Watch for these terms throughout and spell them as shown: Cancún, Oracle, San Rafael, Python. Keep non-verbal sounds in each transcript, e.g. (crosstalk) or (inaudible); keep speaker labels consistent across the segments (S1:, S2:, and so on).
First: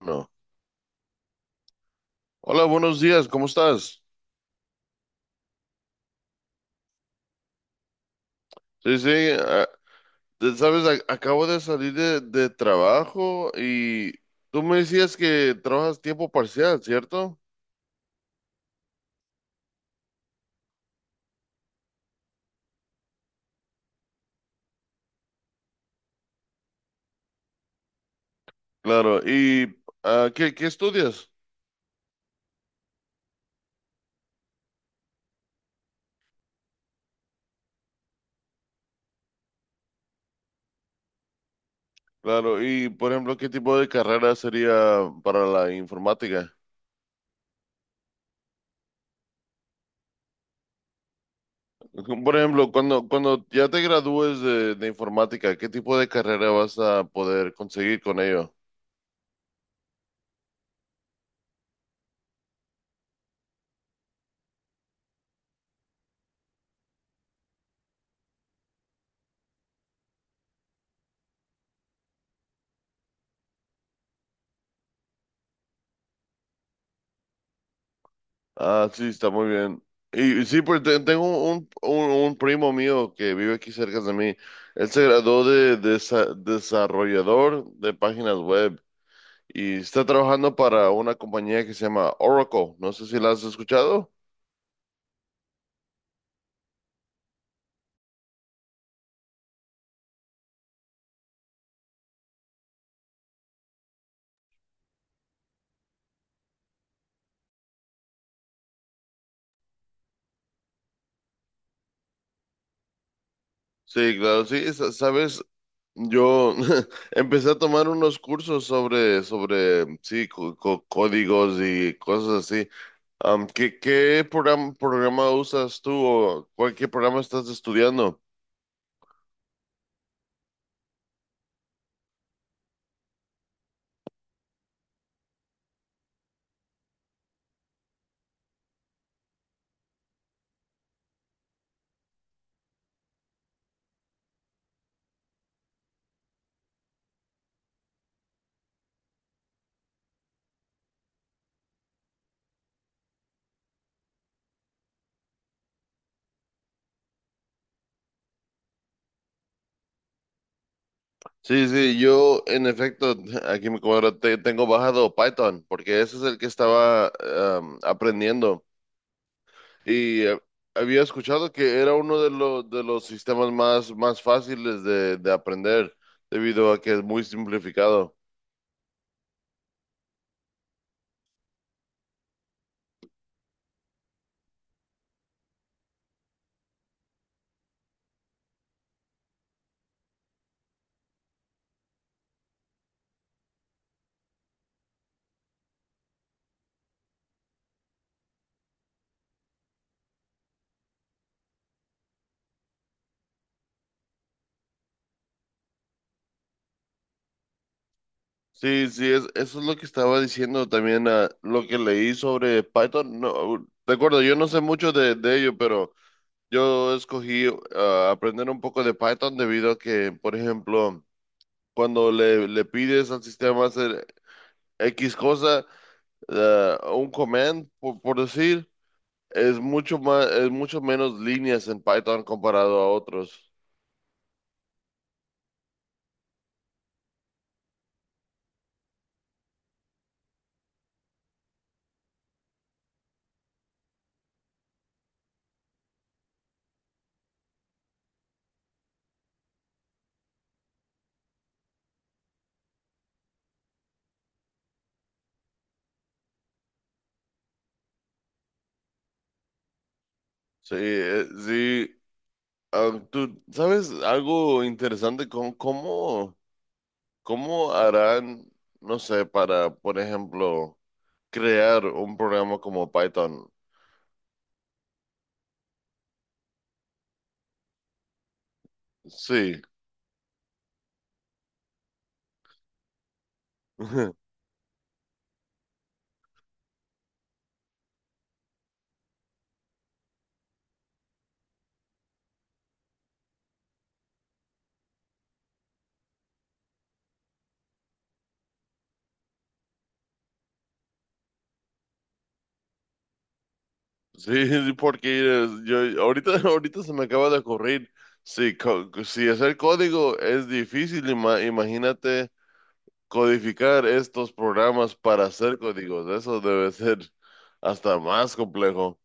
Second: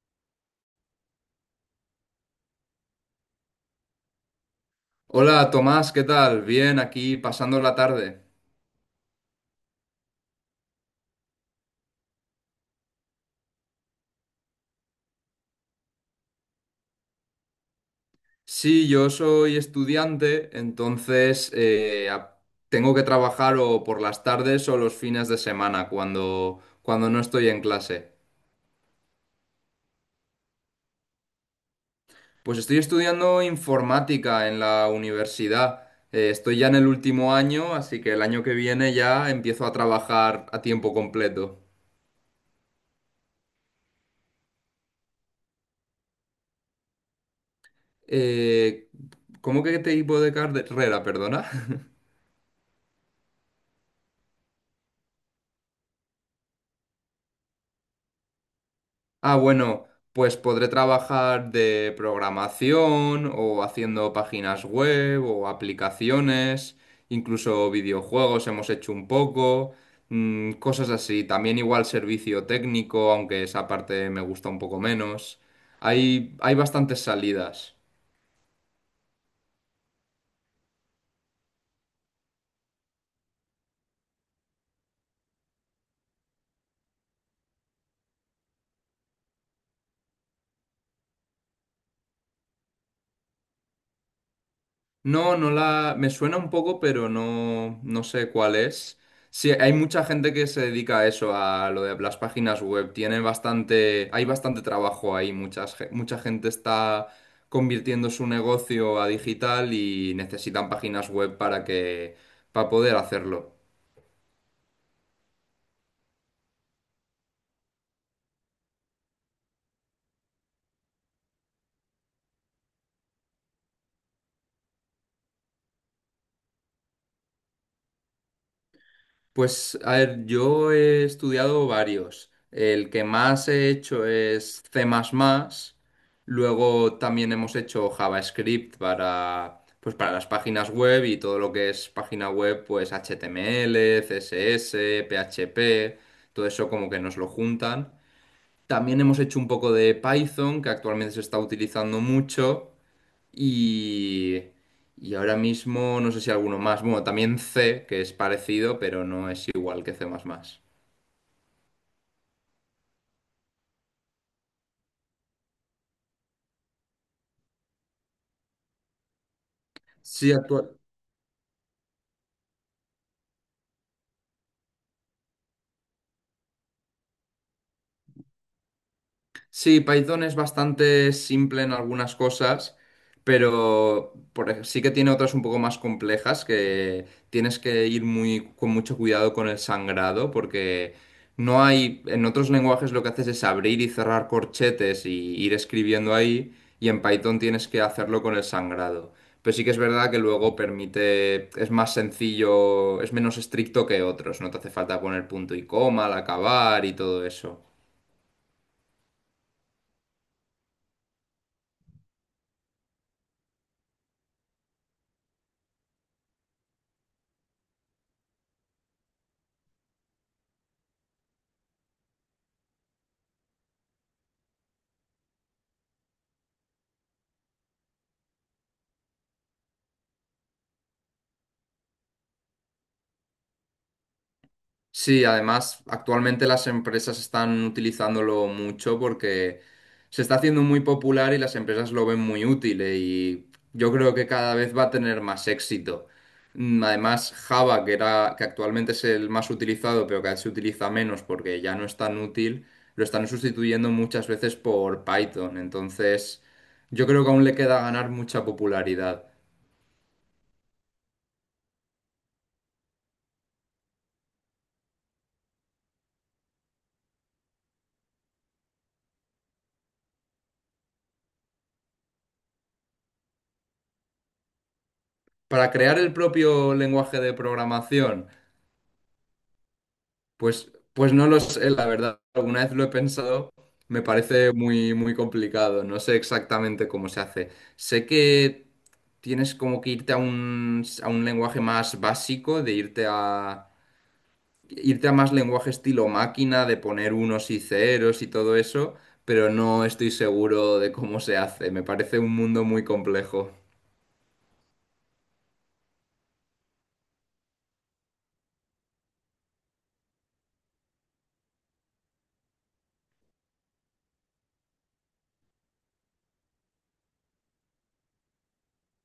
S1: No. Hola, buenos días, ¿cómo estás?
S2: Hola Tomás, ¿qué tal? Bien, aquí pasando la tarde.
S1: Sí, sí, ah, sabes, acabo de salir de trabajo, y tú me decías que trabajas tiempo parcial, ¿cierto?
S2: Sí, yo soy estudiante, entonces tengo que trabajar o por las tardes o los fines de semana cuando no estoy en clase.
S1: Claro, y ¿qué estudias?
S2: Pues estoy estudiando informática en la universidad. Estoy ya en el último año, así que el año que viene ya empiezo a trabajar a tiempo completo.
S1: Claro, y por ejemplo, ¿qué tipo de carrera sería para la informática?
S2: Eh, ¿Cómo que qué tipo de carrera, perdona?
S1: (laughs) Por ejemplo, cuando ya te gradúes de informática, ¿qué tipo de carrera vas a poder conseguir con ello?
S2: Ah, bueno, pues podré trabajar de programación o haciendo páginas web o aplicaciones, incluso videojuegos hemos hecho un poco, mm, cosas así. También igual servicio técnico, aunque esa parte me gusta un poco menos. Hay bastantes salidas.
S1: Ah, sí, está muy bien. Y sí, pues tengo un primo mío que vive aquí cerca de mí. Él se graduó desarrollador de páginas web y está trabajando para una compañía que se llama Oracle. No sé si la has escuchado.
S2: No, no la... Me suena un poco, pero no, no sé cuál es. Sí, hay mucha gente que se dedica a eso, a lo de las páginas web. Tiene bastante... Hay bastante trabajo ahí. Mucha gente está convirtiendo su negocio a digital y necesitan páginas web para que... para poder hacerlo.
S1: Sí, claro, sí, sabes, yo (laughs) empecé a tomar unos cursos sobre, sí, códigos y cosas así. ¿Qué programa usas tú? O cuál, ¿qué programa estás estudiando?
S2: Pues, a ver, yo he estudiado varios. El que más he hecho es C++. Luego también hemos hecho JavaScript para, pues, para las páginas web y todo lo que es página web, pues HTML, CSS, PHP, todo eso como que nos lo juntan. También hemos hecho un poco de Python, que actualmente se está utilizando mucho. Y, y ahora mismo no sé si alguno más. Bueno, también C, que es parecido, pero no es igual que C++.
S1: Sí, sí, yo en efecto, aquí me cuadra, tengo bajado Python, porque ese es el que estaba aprendiendo. Y
S2: Sí, actual.
S1: había escuchado que era uno de los sistemas más fáciles de aprender, debido a que es muy simplificado.
S2: Sí, Python es bastante simple en algunas cosas, pero sí que tiene otras un poco más complejas que tienes que ir muy con mucho cuidado con el sangrado, porque no hay, en otros lenguajes lo que haces es abrir y cerrar corchetes y ir escribiendo ahí, y en Python tienes que hacerlo con el sangrado. Pero sí que es verdad que luego permite, es más sencillo, es menos estricto que otros, no te hace falta poner punto y coma al acabar y todo eso.
S1: Sí, sí, eso es lo que estaba diciendo también, lo que leí sobre Python. No, de acuerdo, yo no sé mucho de ello, pero yo escogí aprender un poco de Python debido a que, por ejemplo, cuando le pides al sistema hacer X cosa, un command, por decir, es mucho menos líneas en Python comparado a otros.
S2: Sí, además, actualmente las empresas están utilizándolo mucho porque se está haciendo muy popular y las empresas lo ven muy útil y yo creo que cada vez va a tener más éxito. Mm, además, Java, que actualmente es el más utilizado, pero cada vez se utiliza menos porque ya no es tan útil, lo están sustituyendo muchas veces por Python. Entonces, yo creo que aún le queda ganar mucha popularidad.
S1: Sí, sí. Ah, ¿tú sabes algo interesante con cómo harán, no sé, para, por ejemplo, crear un programa como Python?
S2: Para crear el propio lenguaje de programación.
S1: Sí.
S2: Pues no lo sé, la verdad. Alguna vez lo he pensado, me
S1: (laughs)
S2: parece muy complicado. No sé exactamente cómo se hace. Sé que tienes como que irte a a un lenguaje más básico, irte a más lenguaje estilo máquina, de poner unos y ceros y todo eso, pero no estoy seguro de cómo se hace. Me parece un mundo muy complejo.
S1: Sí, sí, porque yo ahorita, (laughs) ahorita se me acaba de ocurrir, si, si hacer código es difícil, imagínate codificar estos programas para hacer códigos, eso debe ser hasta más complejo.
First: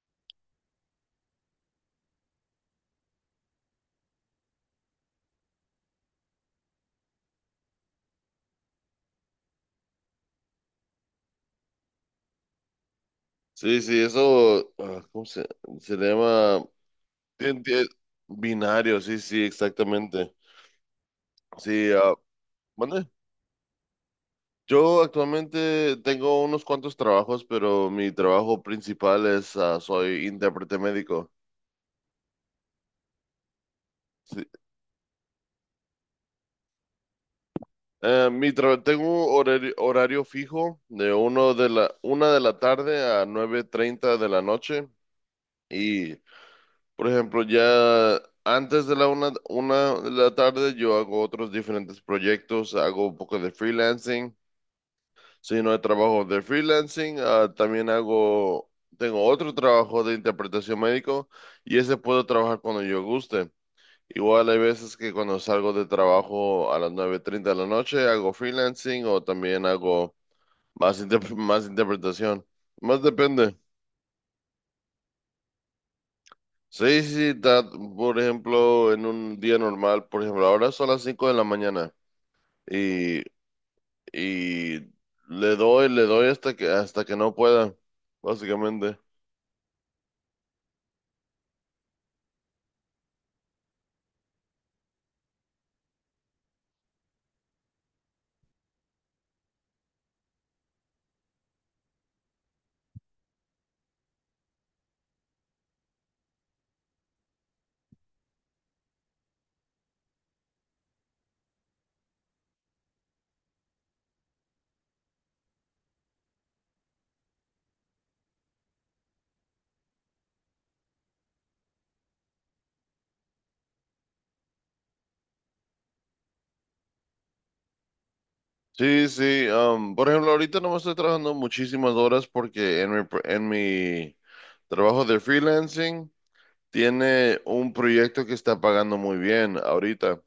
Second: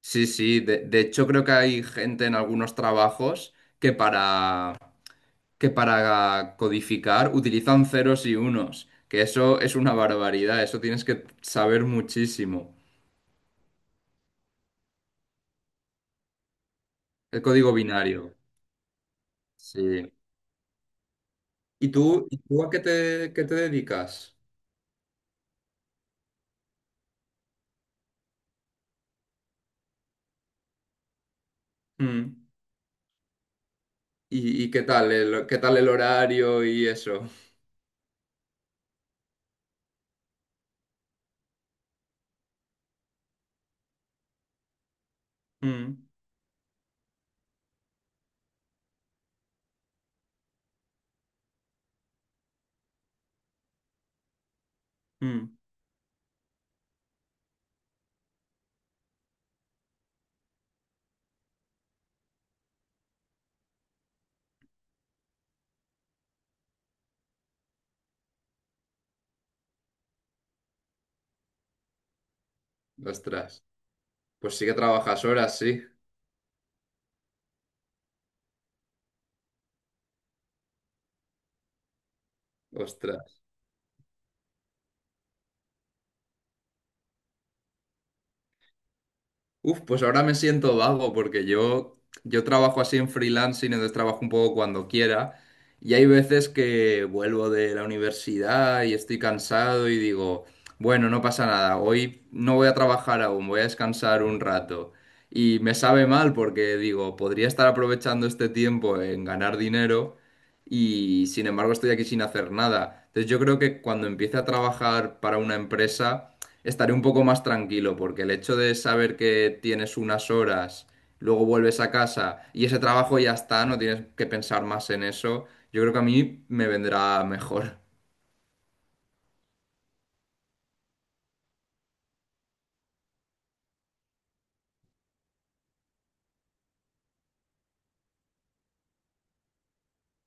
S2: Sí, sí, de hecho creo que hay gente en algunos trabajos que para, que para codificar utilizan ceros y unos, que eso es una barbaridad, eso tienes que saber muchísimo.
S1: Sí, sí, eso, ¿cómo se le llama?
S2: El
S1: Tien-
S2: código
S1: tie-
S2: binario.
S1: Binario, sí, sí,
S2: Sí.
S1: exactamente. Sí,
S2: ¿Y tú a qué
S1: ¿mande?
S2: qué te dedicas?
S1: Yo actualmente tengo unos cuantos trabajos, pero mi trabajo principal soy intérprete médico.
S2: Mm.
S1: Sí.
S2: ¿Y qué tal qué tal el horario y eso?
S1: Tengo horario fijo de uno de la una de la tarde a 9:30 de la noche,
S2: Mm,
S1: y por ejemplo ya antes de la una de la tarde yo hago otros diferentes proyectos, hago un poco de freelancing.
S2: mm.
S1: Si no hay trabajo de freelancing, tengo otro trabajo de interpretación médico, y ese puedo trabajar cuando yo guste. Igual hay veces que cuando salgo de trabajo a las 9:30 de la noche hago freelancing, o también hago (laughs) más interpretación. Más depende.
S2: Ostras. Pues sí que trabajas horas, sí.
S1: Sí, sí, sí, por ejemplo, en un día normal, por ejemplo, ahora son las 5 de la mañana, y,
S2: Ostras.
S1: y le doy hasta que no pueda, básicamente.
S2: Uf, pues ahora me siento vago yo trabajo así en freelancing, entonces trabajo un poco cuando quiera. Y hay veces que vuelvo de la universidad y estoy cansado y digo, bueno, no pasa nada, hoy no voy a trabajar aún, voy a descansar un rato. Y me sabe mal porque digo, podría estar aprovechando este tiempo en ganar dinero, y sin embargo estoy aquí sin hacer nada. Entonces yo creo que cuando empiece a trabajar para una empresa estaré un poco más tranquilo porque el hecho de saber que tienes unas horas, luego vuelves a casa y ese trabajo ya está, no tienes que pensar más en eso, yo creo que a mí me vendrá mejor.
S1: Sí, sí, por ejemplo, ahorita no me estoy trabajando muchísimas horas porque en mi trabajo de freelancing. Tiene un proyecto que está pagando muy bien ahorita.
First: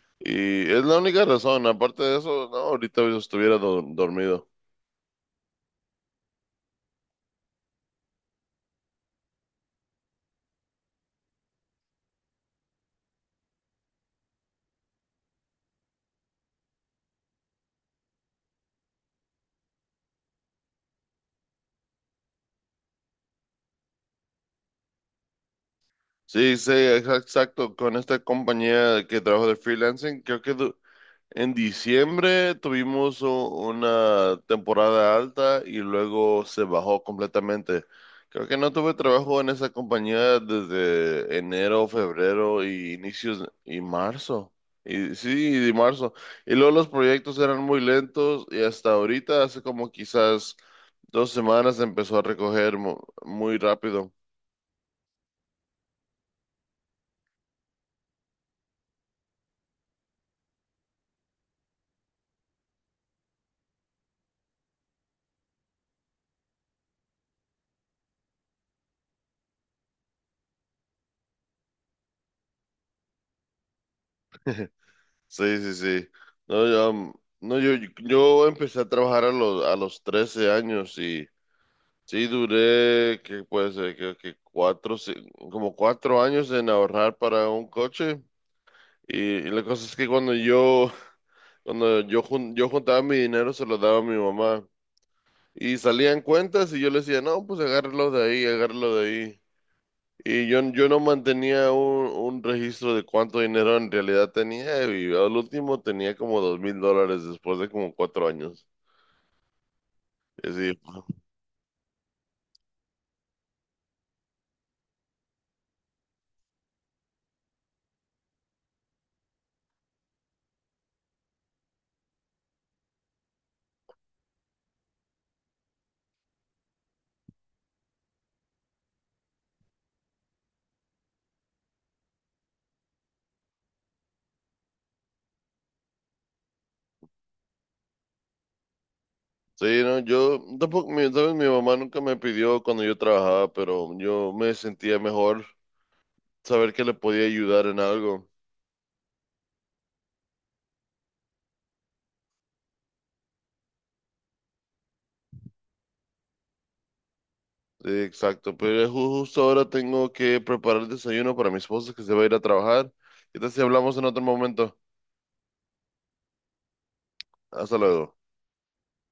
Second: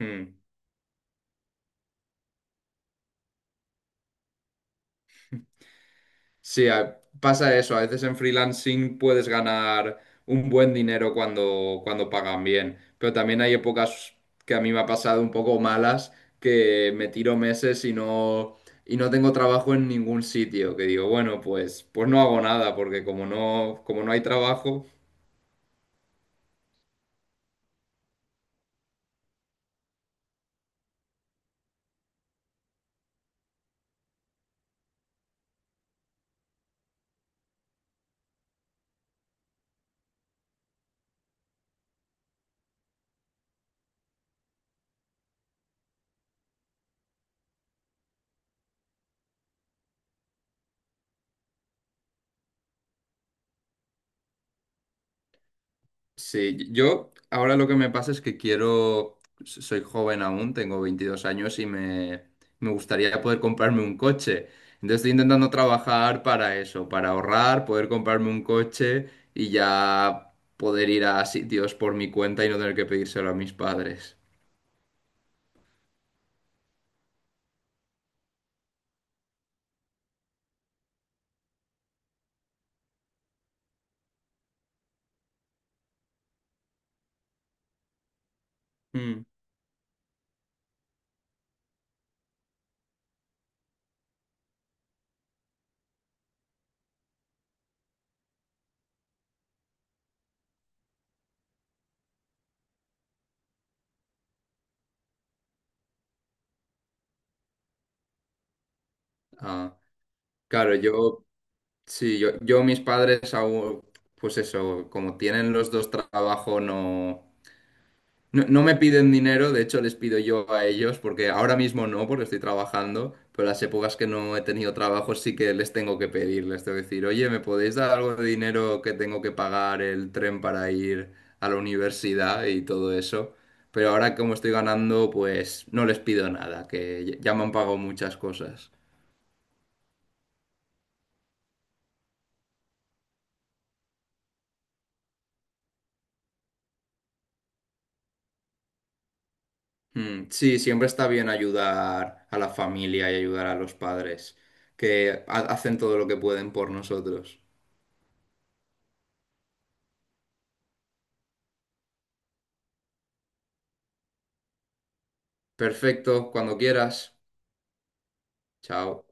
S2: Mm.
S1: Y es la única razón. Aparte de eso, no, ahorita yo estuviera dormido.
S2: Sí, a- pasa eso. A veces en freelancing puedes ganar un buen dinero cuando pagan bien, pero también hay épocas que a mí me ha pasado un poco malas, que me tiro meses y no tengo trabajo en ningún sitio, que digo, bueno, pues no hago nada, porque como no hay trabajo...
S1: Sí, sí, exacto. Con esta compañía que trabajo de freelancing, creo que en diciembre tuvimos una temporada alta y luego se bajó completamente. Creo que no tuve trabajo en esa compañía desde enero, febrero y inicios y marzo. Y sí, y de marzo. Y luego los proyectos eran muy lentos, y hasta ahorita, hace como quizás 2 semanas, empezó a recoger muy rápido.
S2: Sí, yo ahora lo que me pasa es que quiero, soy joven aún, tengo 22 años me gustaría poder comprarme un coche. Entonces estoy intentando trabajar para eso, para ahorrar, poder comprarme un coche y ya poder ir a sitios por mi cuenta y no tener que pedírselo a mis padres.
S1: Sí, sí, sí. No, yo, um, no, yo empecé a trabajar a los 13 años. Sí, duré, que puede ser? Creo que como 4 años en ahorrar para un coche. Y,
S2: Mm,
S1: y la cosa es que yo juntaba mi dinero, se lo daba a mi mamá. Y salían cuentas y yo le decía, no, pues agárralo de ahí, agárralo de ahí. Y yo no mantenía un registro de cuánto dinero en realidad tenía. Y al último tenía como $2,000 después de como 4 años.
S2: ah,
S1: Y
S2: claro,
S1: así.
S2: yo mis padres aún, pues eso, como tienen los dos trabajo, no. No, no me piden dinero, de hecho les pido yo a ellos, porque ahora mismo no, porque estoy trabajando, pero las épocas que no he tenido trabajo sí que les tengo que pedir, les tengo que decir, oye, ¿me podéis dar algo de dinero que tengo que pagar el tren para ir a la universidad y todo eso? Pero ahora como estoy ganando, pues no les pido nada, que ya me han pagado muchas cosas.
S1: Sí, no, yo tampoco, sabes, mi mamá nunca me pidió cuando yo trabajaba, pero yo me sentía mejor saber que le podía ayudar en algo.
S2: Mm, sí, siempre está bien ayudar a la familia y ayudar a los padres, que ha- hacen todo lo que pueden por nosotros.
S1: Sí, exacto, pero justo ahora tengo que preparar el desayuno para mi esposa, que se va a ir a trabajar. ¿Qué tal si hablamos en otro momento?
S2: Perfecto, cuando quieras.
S1: Hasta luego.
S2: Chao.